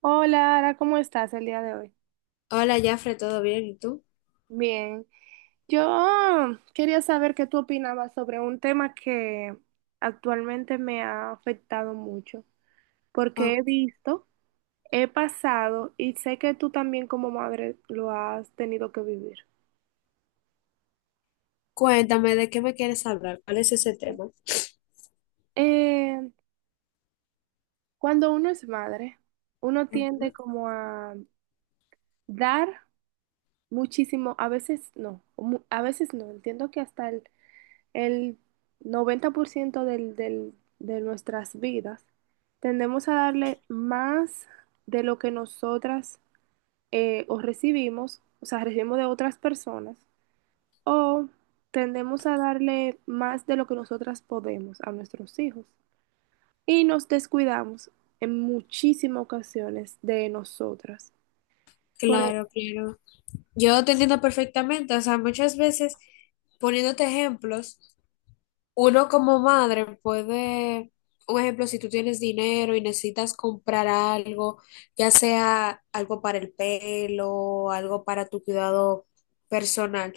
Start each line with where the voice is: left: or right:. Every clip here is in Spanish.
right: Hola, Ara, ¿cómo estás el día de hoy?
left: Hola, Jafre, ¿todo bien? ¿Y tú?
right: Bien, yo quería saber qué tú opinabas sobre un tema que actualmente me ha afectado mucho, porque
left: Oh,
right: he visto, he pasado y sé que tú también como madre lo has tenido que vivir.
left: cuéntame, ¿de qué me quieres hablar? ¿Cuál es ese tema?
right: Eh, Cuando uno es madre, uno tiende
left: Ujú.
right: como a dar muchísimo, a veces no, a veces no, entiendo que hasta el 90% de nuestras vidas, tendemos a darle más de lo que nosotras o recibimos, o sea, recibimos de otras personas, o tendemos a darle más de lo que nosotras podemos a nuestros hijos. Y nos descuidamos en muchísimas ocasiones de nosotras. Por- e-,
left: Claro, claro. Yo te entiendo perfectamente. O sea, muchas veces, poniéndote ejemplos, uno como madre puede, un ejemplo, si tú tienes dinero y necesitas comprar algo, ya sea algo para el pelo, algo para tu cuidado personal,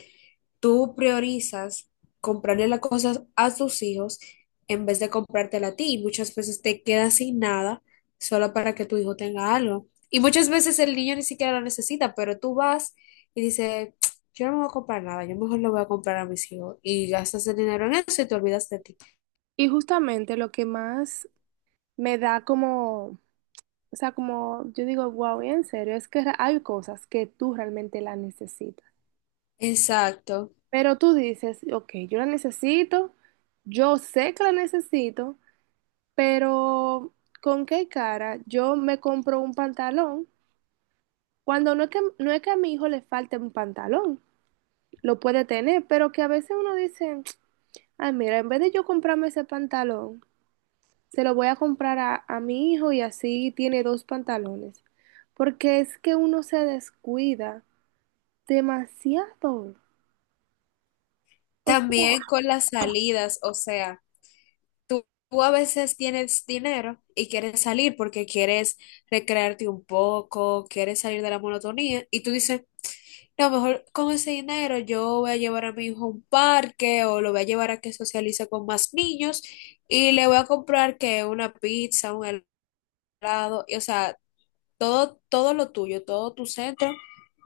left: tú priorizas comprarle las cosas a tus hijos en vez de comprártela a ti. Y muchas veces te quedas sin nada solo para que tu hijo tenga algo. Y muchas veces el niño ni siquiera lo necesita, pero tú vas y dices, yo no me voy a comprar nada, yo mejor lo voy a comprar a mis hijos. Y gastas el dinero en eso y te olvidas de ti.
right: y justamente lo que más me da como... O sea, como yo digo, wow, en serio, es que hay cosas que tú realmente las necesitas.
left: Exacto.
right: Pero tú dices, ok, yo la necesito, yo sé que la necesito, pero ¿con qué cara yo me compro un pantalón? Cuando no es que a mi hijo le falte un pantalón, lo puede tener, pero que a veces uno dice, ay, mira, en vez de yo comprarme ese pantalón, se lo voy a comprar a mi hijo y así tiene dos pantalones. Porque es que uno se descuida demasiado. O sea,
left: También con las salidas, o sea. Tú a veces tienes dinero y quieres salir porque quieres recrearte un poco, quieres salir de la monotonía y tú dices, no, mejor con ese dinero yo voy a llevar a mi hijo a un parque o lo voy a llevar a que socialice con más niños y le voy a comprar que una pizza, un helado, y, o sea, todo, todo lo tuyo, todo tu centro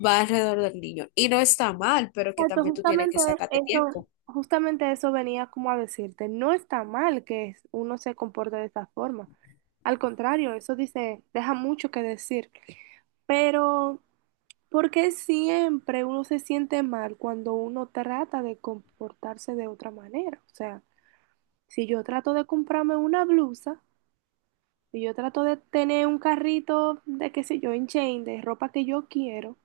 left: va alrededor del niño. Y no está mal, pero que
right: exacto,
left: también tú tienes que sacarte
right: eso,
left: tiempo.
right: justamente eso venía como a decirte, no está mal que uno se comporte de esa forma. Al contrario, eso dice, deja mucho que decir. Pero, ¿por qué siempre uno se siente mal cuando uno trata de comportarse de otra manera? O sea, si yo trato de comprarme una blusa, si yo trato de tener un carrito de qué sé yo, en chain, de ropa que yo quiero,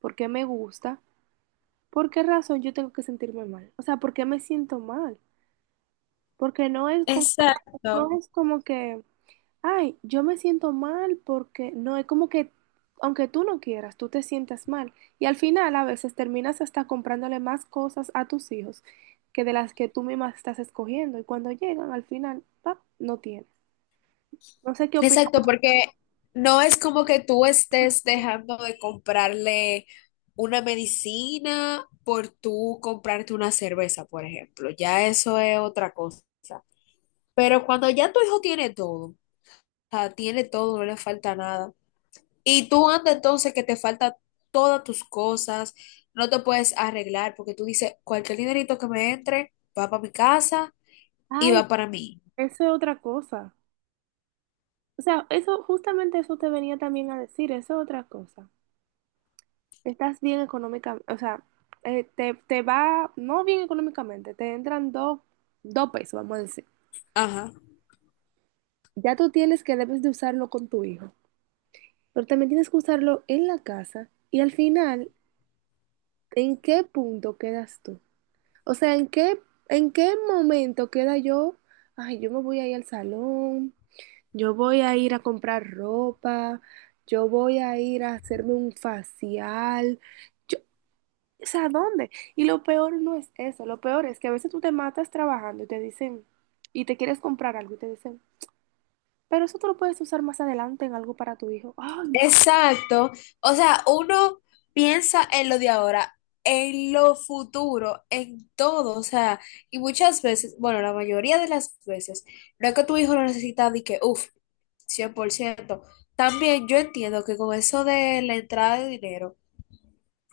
right: porque me gusta. ¿Por qué razón yo tengo que sentirme mal? O sea, ¿por qué me siento mal? Porque no es como,
left: Exacto.
right: no es como que, ay, yo me siento mal porque no es como que, aunque tú no quieras, tú te sientas mal. Y al final a veces terminas hasta comprándole más cosas a tus hijos que de las que tú misma estás escogiendo. Y cuando llegan, al final, pa, no tienes. No sé qué opinas.
left: Exacto, porque no es como que tú estés dejando de comprarle una medicina por tú comprarte una cerveza, por ejemplo. Ya eso es otra cosa. Pero cuando ya tu hijo tiene todo, o sea, tiene todo, no le falta nada. Y tú andas entonces que te falta todas tus cosas, no te puedes arreglar porque tú dices, cualquier dinerito que me entre va para mi casa y
right: Ay,
left: va para mí.
right: eso es otra cosa. O sea, eso justamente eso te venía también a decir, eso es otra cosa. Estás bien económicamente, o sea, te, te va, no bien económicamente, te entran dos pesos, vamos a decir.
left: Ajá.
right: Ya tú tienes que debes de usarlo con tu hijo, pero también tienes que usarlo en la casa y al final, ¿en qué punto quedas tú? O sea, en qué momento queda yo? Ay, yo me voy a ir al salón, yo voy a ir a comprar ropa, yo voy a ir a hacerme un facial. O sea, ¿dónde? Y lo peor no es eso, lo peor es que a veces tú te matas trabajando y te dicen, y te quieres comprar algo y te dicen, pero eso tú lo puedes usar más adelante en algo para tu hijo. Ay,
left: Exacto. O sea, uno piensa en lo de ahora, en lo futuro, en todo. O sea, y muchas veces, bueno, la mayoría de las veces, no es que tu hijo lo necesita de que, uff, 100%. También yo entiendo que con eso de la entrada de dinero,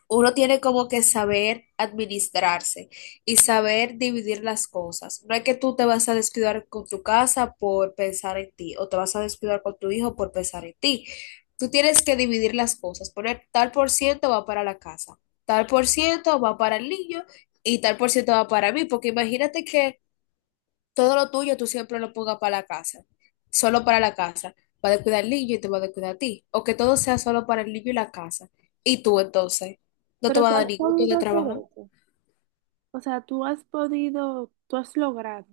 left: uno tiene como que saber administrarse y saber dividir las cosas. No es que tú te vas a descuidar con tu casa por pensar en ti o te vas a descuidar con tu hijo por pensar en ti. Tú tienes que dividir las cosas, poner tal por ciento va para la casa, tal por ciento va para el niño y tal por ciento va para mí, porque imagínate que todo lo tuyo tú siempre lo pongas para la casa, solo para la casa. Va a descuidar el niño y te va a descuidar a ti. O que todo sea solo para el niño y la casa. Y tú entonces, no te
right: pero
left: va a
right: tú has
left: dar ningún gusto de
right: podido hacer
left: trabajar.
right: eso. O sea, tú has podido, tú has logrado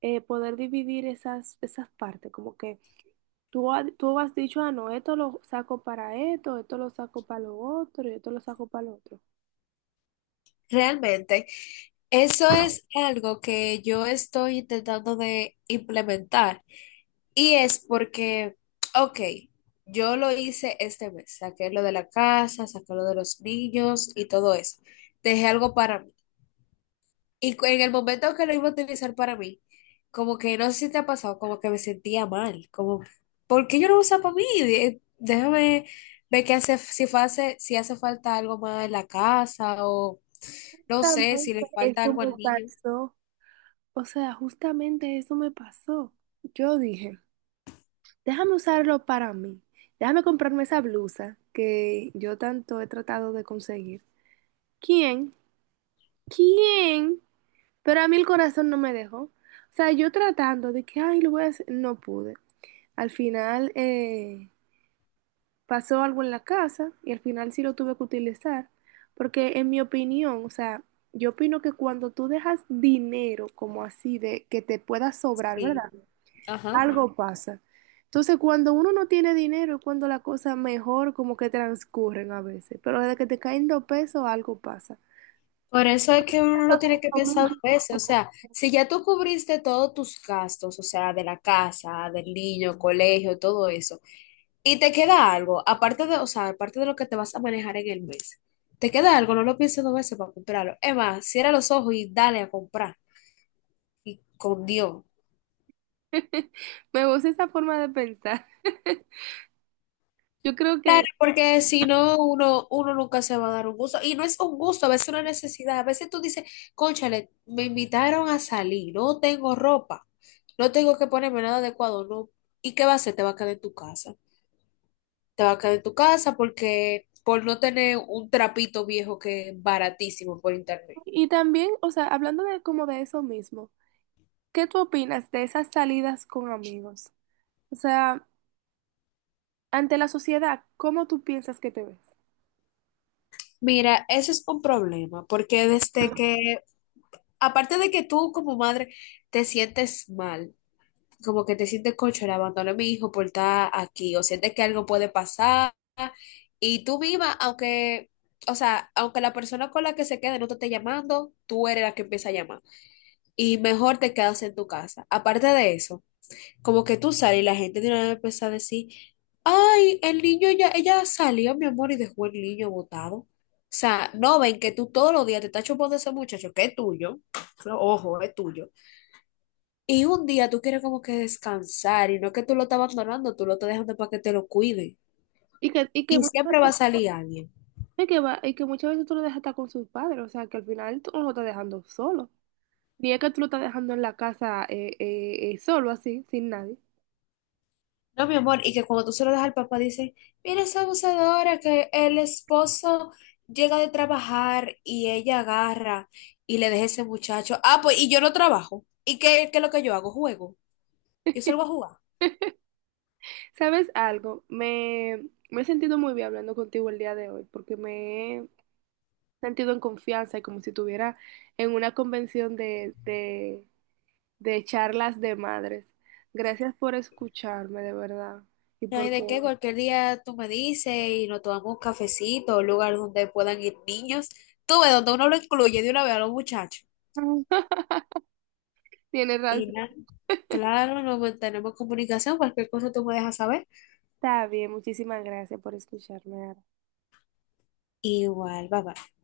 right: poder dividir esas partes, como que tú has dicho, ah, no, esto lo saco para esto, esto lo saco para lo otro y esto lo saco para lo otro.
left: Realmente, eso es algo que yo estoy intentando de implementar. Y es porque, ok, yo lo hice este mes. Saqué lo de la casa, saqué lo de los niños y todo eso. Dejé algo para mí. Y en el momento que lo iba a utilizar para mí, como que no sé si te ha pasado, como que me sentía mal, como, ¿por qué yo no lo uso para mí? Déjame ver qué hace, si hace falta algo más en la casa o no sé, si
right: Justamente
left: le falta
right: eso
left: algo al
right: me
left: niño.
right: pasó. O sea, justamente eso me pasó. Yo dije, déjame usarlo para mí. Déjame comprarme esa blusa que yo tanto he tratado de conseguir. ¿Quién? ¿Quién? Pero a mí el corazón no me dejó. O sea, yo tratando de que, ay, lo voy a hacer, no pude. Al final pasó algo en la casa y al final sí lo tuve que utilizar. Porque en mi opinión, o sea, yo opino que cuando tú dejas dinero como así de que te pueda sobrar,
left: Sí,
right: ¿verdad?
left: ajá.
right: Algo pasa. Entonces, cuando uno no tiene dinero es cuando las cosas mejor como que transcurren a veces, pero desde que te caen dos pesos, algo pasa.
left: Por eso es que uno lo tiene que pensar dos veces, o sea, si ya tú cubriste todos tus gastos, o sea, de la casa, del niño, colegio, todo eso. Y te queda algo, aparte de, o sea, aparte de lo que te vas a manejar en el mes, te queda algo, no lo pienses dos veces para comprarlo. Es más, cierra los ojos y dale a comprar. Y con Dios.
right: Me gusta esa forma de pensar. Yo creo que,
left: Claro, porque si no, uno nunca se va a dar un gusto. Y no es un gusto, a veces es una necesidad. A veces tú dices, cónchale, me invitaron a salir, no tengo ropa, no tengo que ponerme nada adecuado, no. ¿Y qué va a hacer? Te va a quedar en tu casa. Te va a quedar en tu casa porque por no tener un trapito viejo que es baratísimo por internet.
right: y también, o sea, hablando de como de eso mismo, ¿qué tú opinas de esas salidas con amigos? O sea, ante la sociedad, ¿cómo tú piensas que te ves?
left: Mira, eso es un problema, porque desde que, aparte de que tú como madre te sientes mal, como que te sientes concho, le abandoné a mi hijo por estar aquí, o sientes que algo puede pasar, y tú misma, aunque, o sea, aunque la persona con la que se quede no te esté llamando, tú eres la que empieza a llamar, y mejor te quedas en tu casa. Aparte de eso. Como que tú sales y la gente de una vez empieza a decir, ay, el niño ya, ella salió, mi amor, y dejó el niño botado. O sea, no ven que tú todos los días te estás chupando de ese muchacho que es tuyo, ojo, es tuyo. Y un día tú quieres como que descansar y no es que tú lo estás abandonando, tú lo estás dejando para que te lo cuide.
right: Y que
left: Y
right: muchas
left: siempre va
right: veces,
left: a salir alguien.
right: y que muchas veces tú lo dejas estar con sus padres, o sea, que al final tú no lo estás dejando solo. Ni es que tú lo estás dejando en la casa solo así, sin nadie.
left: No, mi amor, y que cuando tú se lo das al papá, dice, mira esa abusadora, que el esposo llega de trabajar y ella agarra y le deja ese muchacho. Ah, pues, y yo no trabajo. ¿Y qué es lo que yo hago? Juego. Yo salgo a jugar.
right: ¿Sabes algo? Me he sentido muy bien hablando contigo el día de hoy porque me he sentido en confianza y como si estuviera en una convención de charlas de madres. Gracias por escucharme, de verdad. Y
left: No hay
right: por...
left: de qué, cualquier día tú me dices y nos tomamos un cafecito, un lugar donde puedan ir niños. Tú ves, donde uno lo incluye de una vez a los muchachos.
right: Tienes
left: Y
right: razón.
left: nada, claro, nos mantenemos en comunicación, cualquier cosa tú me dejas saber.
right: Está bien, muchísimas gracias por escucharme.
left: Igual, bye bye.